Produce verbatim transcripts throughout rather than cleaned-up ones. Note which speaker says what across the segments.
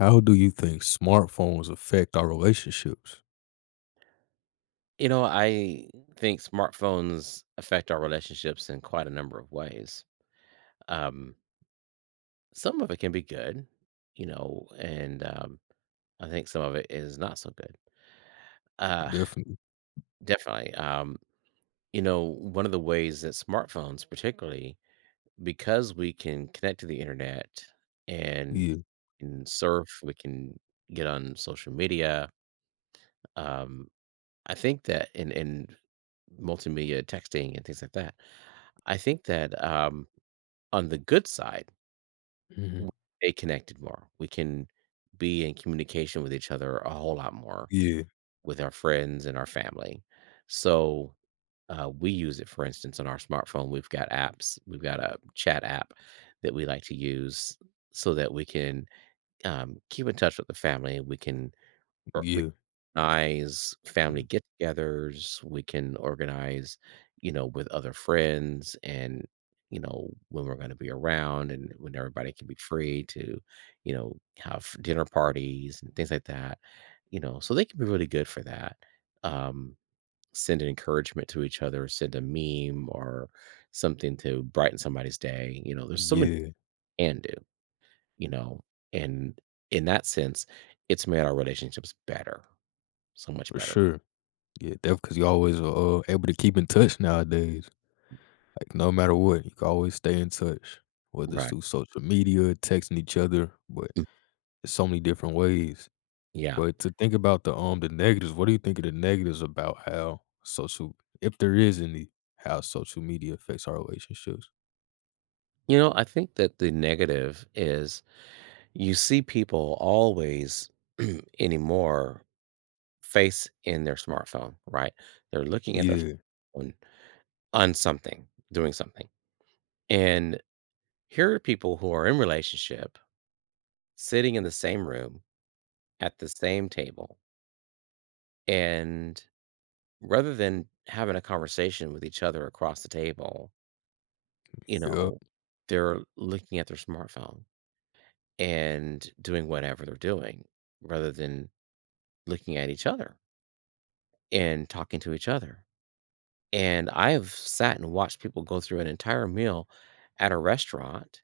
Speaker 1: How do you think smartphones affect our relationships?
Speaker 2: You know, I think smartphones affect our relationships in quite a number of ways. Um, some of it can be good, you know, and um, I think some of it is not so good. Uh,
Speaker 1: Definitely.
Speaker 2: Definitely. Um, you know, one of the ways that smartphones, particularly because we can connect to the internet and,
Speaker 1: Yeah.
Speaker 2: and surf, we can get on social media. Um, I think that in in multimedia texting and things like that, I think that, um, on the good side,
Speaker 1: hmm
Speaker 2: we stay connected more. We can be in communication with each other a whole lot more
Speaker 1: Yeah.
Speaker 2: with our friends and our family. So, uh, we use it, for instance. On our smartphone, we've got apps, we've got a chat app that we like to use so that we can, um, keep in touch with the family. We can
Speaker 1: Yeah.
Speaker 2: organize family get-togethers, we can organize, you know, with other friends, and, you know, when we're gonna be around and when everybody can be free to, you know, have dinner parties and things like that, you know, so they can be really good for that. Um, send an encouragement to each other, send a meme or something to brighten somebody's day, you know, there's so many
Speaker 1: Yeah.
Speaker 2: you can do, you know, and in that sense, it's made our relationships better, so much
Speaker 1: For
Speaker 2: better.
Speaker 1: sure. Yeah. Definitely because you always are uh, able to keep in touch nowadays. Like, no matter what, you can always stay in touch, whether it's
Speaker 2: Right.
Speaker 1: through social media, texting each other, but there's so many different ways.
Speaker 2: Yeah.
Speaker 1: But to think about the um the negatives, what do you think of the negatives about how social, if there is any, how social media affects our relationships?
Speaker 2: You know, I think that the negative is you see people always anymore face in their smartphone, right? They're looking at their
Speaker 1: Yeah.
Speaker 2: phone on something, doing something. And here are people who are in relationship sitting in the same room at the same table. And rather than having a conversation with each other across the table, you
Speaker 1: Yep.
Speaker 2: know, they're looking at their smartphone and doing whatever they're doing rather than looking at each other and talking to each other. And I have sat and watched people go through an entire meal at a restaurant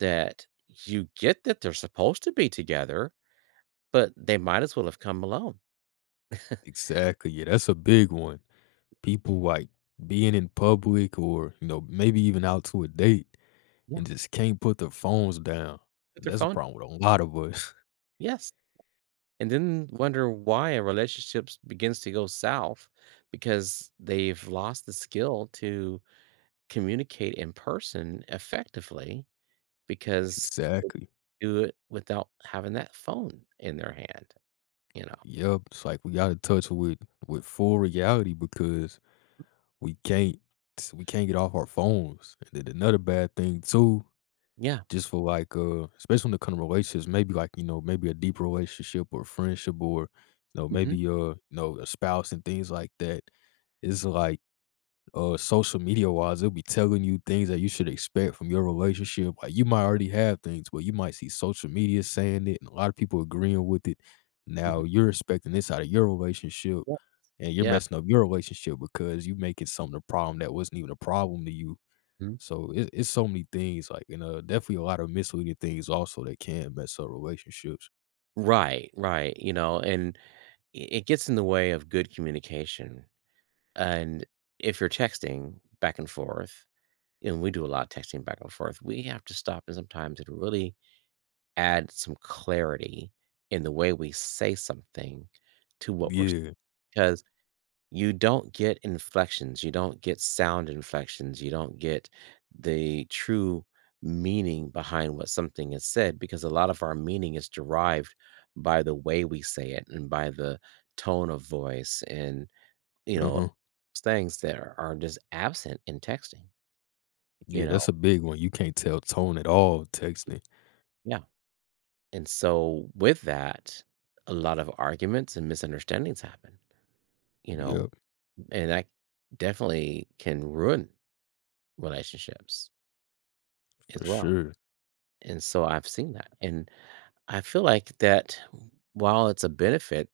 Speaker 2: that you get that they're supposed to be together, but they might as well have come alone.
Speaker 1: Exactly. Yeah. That's a big one. People like being in public or, you know, maybe even out to a date
Speaker 2: Yeah.
Speaker 1: and just can't put their phones down.
Speaker 2: With
Speaker 1: And
Speaker 2: their
Speaker 1: that's a
Speaker 2: phone.
Speaker 1: problem with a lot of us.
Speaker 2: Yes. And then wonder why a relationship begins to go south because they've lost the skill to communicate in person effectively because they
Speaker 1: Exactly.
Speaker 2: do it without having that phone in their hand, you know?
Speaker 1: Yep. It's like we got in touch with with full reality because we can't we can't get off our phones. And then another bad thing too,
Speaker 2: Yeah.
Speaker 1: just for like uh, especially when it comes to relationships, maybe like, you know, maybe a deep relationship or friendship or, you know,
Speaker 2: Mhm,
Speaker 1: maybe uh you know, a spouse and things like that. It's like uh social media wise, it'll be telling you things that you should expect from your relationship. Like you might already have things, but you might see social media saying it and a lot of people agreeing with it.
Speaker 2: mhm.
Speaker 1: Now you're expecting this out of your relationship
Speaker 2: Yeah,
Speaker 1: and you're
Speaker 2: yeah.
Speaker 1: messing up your relationship because you making something a problem that wasn't even a problem to you.
Speaker 2: Mhm.
Speaker 1: So it, it's so many things like and uh definitely a lot of misleading things also that can mess up relationships.
Speaker 2: Right, right, you know, and I it gets in the way of good communication, and if you're texting back and forth, and we do a lot of texting back and forth, we have to stop and sometimes and really add some clarity in the way we say something to what we're s
Speaker 1: Yeah.
Speaker 2: 'Cause you don't get inflections, you don't get sound inflections, you don't get the true meaning behind what something is said because a lot of our meaning is derived by the way we say it and by the tone of voice and, you know,
Speaker 1: Uh-huh.
Speaker 2: things that are are just absent in texting, you
Speaker 1: Yeah,
Speaker 2: know?
Speaker 1: that's a big one. You can't tell tone at all texting.
Speaker 2: Yeah, and so with that, a lot of arguments and misunderstandings happen, you know,
Speaker 1: Yep,
Speaker 2: and that definitely can ruin relationships as
Speaker 1: for
Speaker 2: well.
Speaker 1: sure.
Speaker 2: And so I've seen that, and I feel like that while it's a benefit,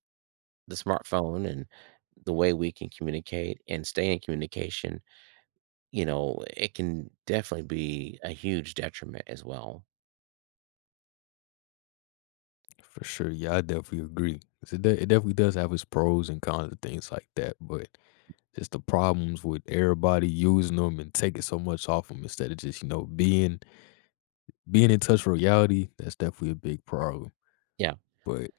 Speaker 2: the smartphone and the way we can communicate and stay in communication, you know, it can definitely be a huge detriment as well.
Speaker 1: For sure. Yeah, I definitely agree. 'Cause It, de- it definitely does have its pros and cons and things like that, but just the problems with everybody using them and taking so much off them instead of just, you know, being being in touch with reality, that's definitely a big problem.
Speaker 2: Yeah.
Speaker 1: But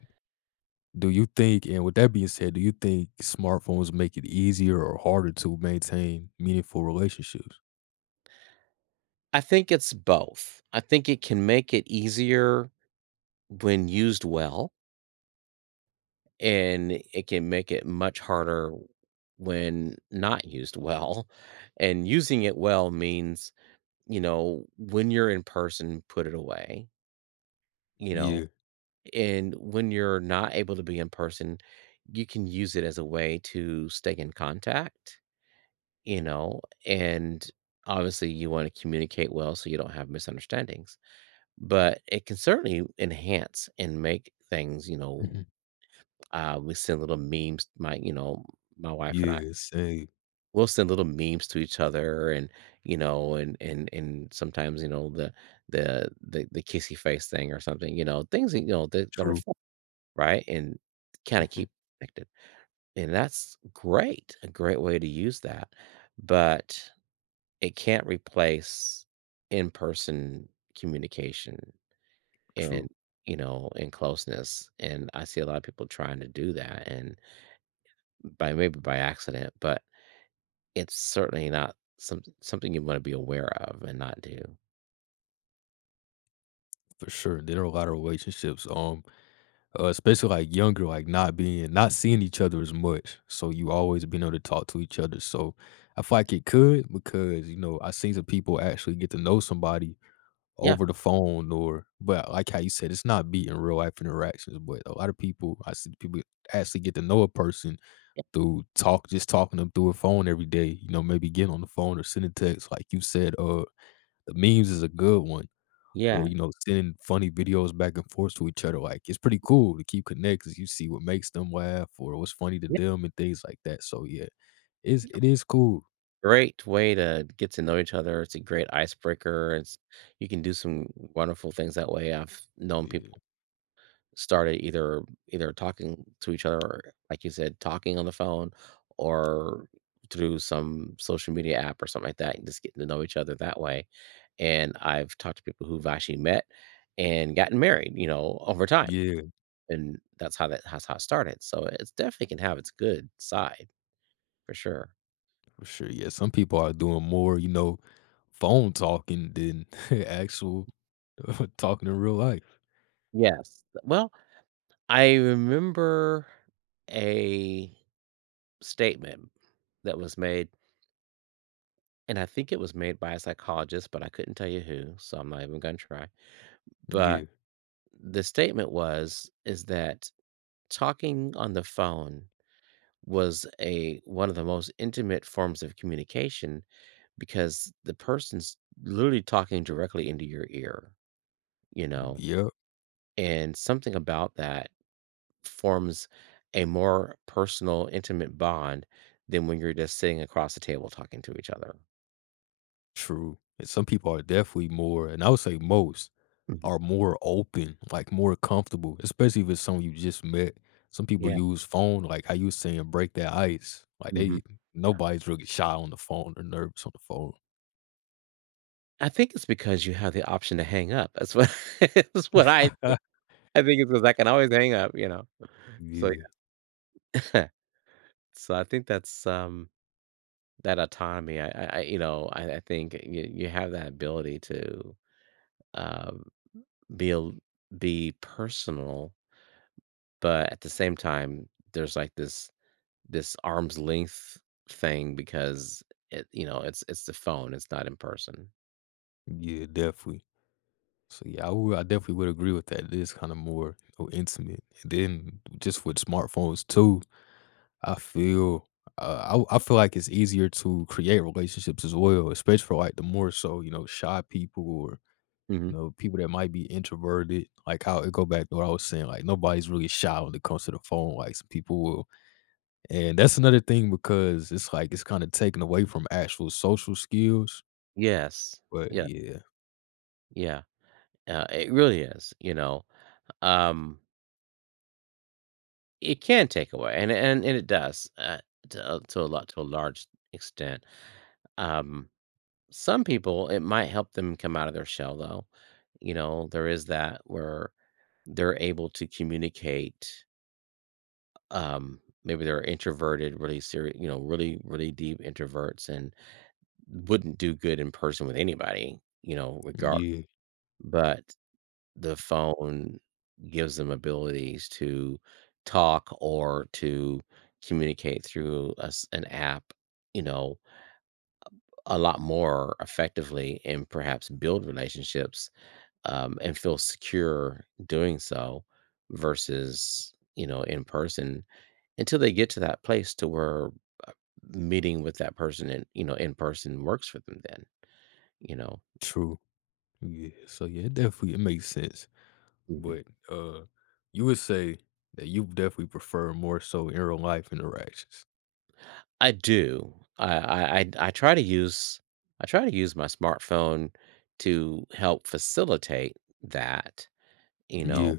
Speaker 1: do you think, and with that being said, do you think smartphones make it easier or harder to maintain meaningful relationships?
Speaker 2: I think it's both. I think it can make it easier when used well, and it can make it much harder when not used well. And using it well means, you know, when you're in person, put it away, you know,
Speaker 1: Yeah.
Speaker 2: and when you're not able to be in person, you can use it as a way to stay in contact, you know, and obviously you want to communicate well so you don't have misunderstandings, but it can certainly enhance and make things, you know,
Speaker 1: Mhm.
Speaker 2: uh, we send little memes, my you know, my wife and I
Speaker 1: Yeah, same.
Speaker 2: will send little memes to each other. And you know, and and and sometimes you know, the the the, the kissy face thing or something, you know, things that you know that, that are
Speaker 1: True.
Speaker 2: right? And kinda
Speaker 1: Mhm.
Speaker 2: keep connected, and that's great, a great way to use that, but it can't replace in-person communication and,
Speaker 1: True.
Speaker 2: you know, and closeness. And I see a lot of people trying to do that and by maybe by accident, but it's certainly not some something you wanna be aware of and not do.
Speaker 1: For sure. There are a lot of relationships. Um Uh, especially like younger, like not being not seeing each other as much. So you always being able to talk to each other. So I feel like it could because, you know, I seen some people actually get to know somebody
Speaker 2: Yeah,
Speaker 1: over the phone or, but like how you said, it's not beating real life interactions. But a lot of people, I see people actually get to know a person
Speaker 2: yeah,
Speaker 1: through talk just talking to them through a phone every day, you know, maybe getting on the phone or sending text. Like you said, uh the memes is a good one or,
Speaker 2: yeah.
Speaker 1: you know, sending funny videos back and forth to each other, like, it's pretty cool to keep connected. You see what makes them laugh or what's funny to them and things like that, so, yeah, it's it is cool.
Speaker 2: Great way to get to know each other. It's a great icebreaker. It's you can do some wonderful things that way. I've known
Speaker 1: Yeah.
Speaker 2: people started either either talking to each other or like you said, talking on the phone or through some social media app or something like that and just getting to know each other that way. And I've talked to people who've actually met and gotten married, you know, over time.
Speaker 1: Yeah,
Speaker 2: And that's how that that's how it started. So it's definitely can have its good side, for sure.
Speaker 1: for sure, yeah, some people are doing more, you know, phone talking than actual talking in real life.
Speaker 2: Yes. Well, I remember a statement that was made, and I think it was made by a psychologist, but I couldn't tell you who, so I'm not even gonna try. But
Speaker 1: Yeah.
Speaker 2: the statement was is that talking on the phone was a one of the most intimate forms of communication because the person's literally talking directly into your ear, you know?
Speaker 1: Yep,
Speaker 2: And something about that forms a more personal, intimate bond than when you're just sitting across the table talking to each other.
Speaker 1: true, and some people are definitely more, and I would say most
Speaker 2: Mhm.
Speaker 1: are more open, like more comfortable, especially if it's someone you just met. Some people
Speaker 2: Yeah.
Speaker 1: use phone, like how you was saying, break that ice. Like
Speaker 2: Mhm.
Speaker 1: they
Speaker 2: Yeah.
Speaker 1: nobody's really shy on the phone or nervous on the phone.
Speaker 2: I think it's because you have the option to hang up. That's what that's what I I think it's because I can always hang up, you know? So,
Speaker 1: Yeah,
Speaker 2: yeah. So, I think that's, um, that autonomy. I I I You know, I I think you you have that ability to, um, be a l be personal, but at the same time, there's, like, this this arm's length thing because it you know, it's it's the phone, it's not in person.
Speaker 1: yeah, definitely. So yeah, I would, I definitely would agree with that. It is kind of more, you know, intimate. And then just with smartphones too, I feel uh, I I feel like it's easier to create relationships as well, especially for like the more so, you know, shy people or, you
Speaker 2: Mhm.
Speaker 1: know, people that might be introverted, like how it go back to what I was saying, like nobody's really shy when it comes to the phone, like some people will. And that's another thing because it's like it's kind of taken away from actual social skills.
Speaker 2: Yes.
Speaker 1: But
Speaker 2: Yeah,
Speaker 1: yeah,
Speaker 2: yeah. Uh, it really is, you know? Um, it can take away, and and and it does, uh, to a- to a lot to a large extent. Um, some people, it might help them come out of their shell, though. You know, there is that where they're able to communicate, um, maybe they're introverted, really serious. You know, really, really deep introverts, and wouldn't do good in person with anybody, you know, regard,
Speaker 1: yeah,
Speaker 2: but the phone gives them abilities to talk or to communicate through a s an app, you know, a lot more effectively and perhaps build relationships, um, and feel secure doing so versus, you know, in person until they get to that place to where, uh, meeting with that person and you know, in person works for them then, you know?
Speaker 1: true. Yeah. So yeah, it definitely it makes sense.
Speaker 2: Mhm.
Speaker 1: But uh you would say that you definitely prefer more so in real life interactions.
Speaker 2: I do. I I I I try to use I try to use my smartphone to help facilitate that, you know,
Speaker 1: Yeah,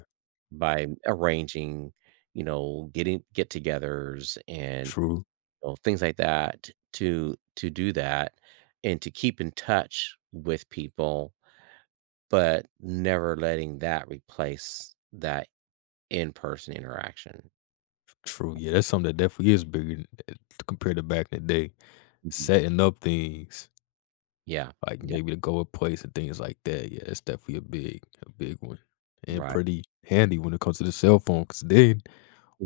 Speaker 2: by arranging, you know, getting get-togethers and,
Speaker 1: true,
Speaker 2: you know, things like that to to do that and to keep in touch with people, but never letting that replace that in-person interaction.
Speaker 1: true. Yeah, that's something that definitely is bigger than- compared to back in the day
Speaker 2: Mhm.
Speaker 1: setting up things.
Speaker 2: Yeah.
Speaker 1: Like,
Speaker 2: Yeah.
Speaker 1: maybe to go a place and things like that. Yeah, that's definitely a big a big one, and
Speaker 2: Right.
Speaker 1: pretty handy when it comes to the cell phone. Cause then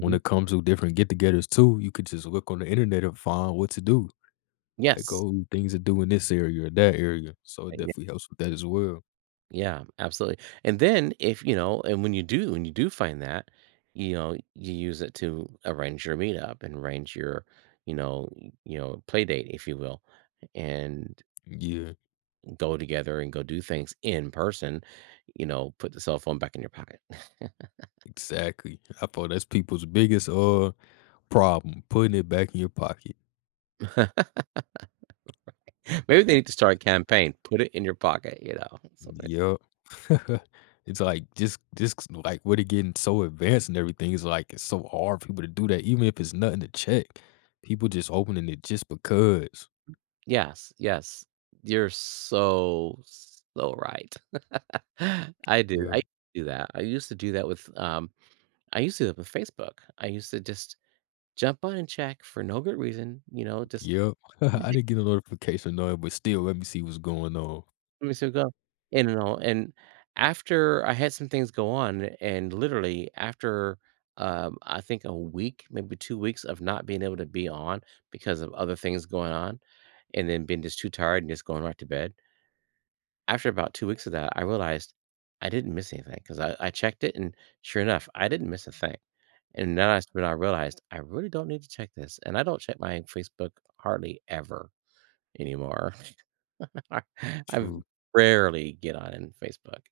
Speaker 1: when it comes to different get-togethers too, you could just look on the internet and find what to do, like,
Speaker 2: Yes.
Speaker 1: "Oh, things to do in this area or that area," so it
Speaker 2: Yeah.
Speaker 1: definitely helps with that as well.
Speaker 2: Yeah, absolutely. And then if you know, and when you do, when you do find that, you know, you use it to arrange your meetup and arrange your, you know, y- you know, play date, if you will, and
Speaker 1: Yeah,
Speaker 2: go together and go do things in person. You know, put the cell phone back in your pocket.
Speaker 1: exactly. I thought that's people's biggest, uh, problem, putting it back in your pocket.
Speaker 2: Maybe they need to start a campaign. Put it in your pocket. You know, something like that.
Speaker 1: Yup. It's like just just like with it getting so advanced and everything, it's like it's so hard for people to do that, even if it's nothing to check. People just opening it just because.
Speaker 2: Yes, yes, you're so so right. I did.
Speaker 1: Yep,
Speaker 2: I do that. I used to do that with um I used to do that with Facebook. I used to just jump on and check for no good reason, you know, just
Speaker 1: yep.
Speaker 2: let me
Speaker 1: I
Speaker 2: take-
Speaker 1: didn't get a notification on it, but still let me see what's going on.
Speaker 2: let me see what go. And, you know, and after I had some things go on, and literally after um, I think a week, maybe two weeks of not being able to be on because of other things going on, and then being just too tired and just going right to bed. After about two weeks of that, I realized I didn't miss anything 'cause I I checked it, and sure enough, I didn't miss a thing, and then that's when I realized I really don't need to check this, and I don't check my Facebook hardly ever anymore. I
Speaker 1: True.
Speaker 2: rarely get on in Facebook,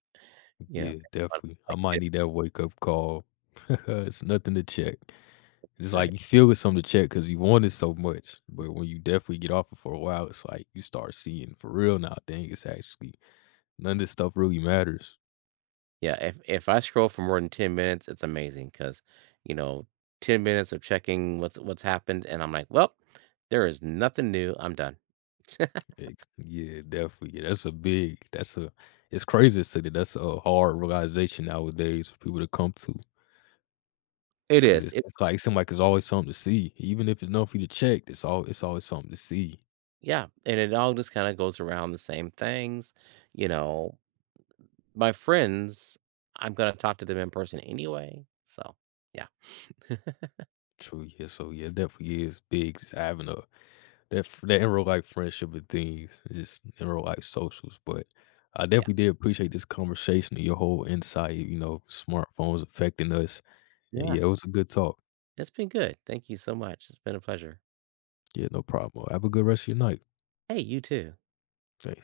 Speaker 2: you know?
Speaker 1: Yeah,
Speaker 2: on-
Speaker 1: definitely. I might
Speaker 2: it-
Speaker 1: need that wake up call. It's nothing to check. It's like
Speaker 2: Check.
Speaker 1: you feel it's something to check because you want it so much. But when you definitely get off it for a while, it's like you start seeing for real now. Dang, it's actually none of this stuff really matters.
Speaker 2: Yeah, if if I scroll for more than ten minutes, it's amazing because you know, ten minutes of checking what's what's happened, and I'm like, "Well, there is nothing new, I'm done."
Speaker 1: Ex Yeah, definitely. Yeah, that's a big that's a it's crazy to say that that's a hard realization nowadays for people to come to,
Speaker 2: It
Speaker 1: 'cause
Speaker 2: is.
Speaker 1: it's it's like seem like it's always something to see. Even if it's nothing for you to check, it's all. It's always something to see.
Speaker 2: Yeah, and it all just kinda goes around the same things, you know, my friends, I'm gonna talk to them in person anyway, so, yeah,
Speaker 1: True, yeah, so, yeah, it definitely is big just having a that f that in real life friendship and things, just in real life socials, but I
Speaker 2: yeah,
Speaker 1: definitely did appreciate this conversation and your whole insight, you know, smartphones affecting us, and
Speaker 2: yeah,
Speaker 1: yeah, it was a good talk.
Speaker 2: it's been good, thank you so much, it's been a pleasure.
Speaker 1: Yeah, no problem. Have a good rest of your night.
Speaker 2: Hey, you too.
Speaker 1: Sí.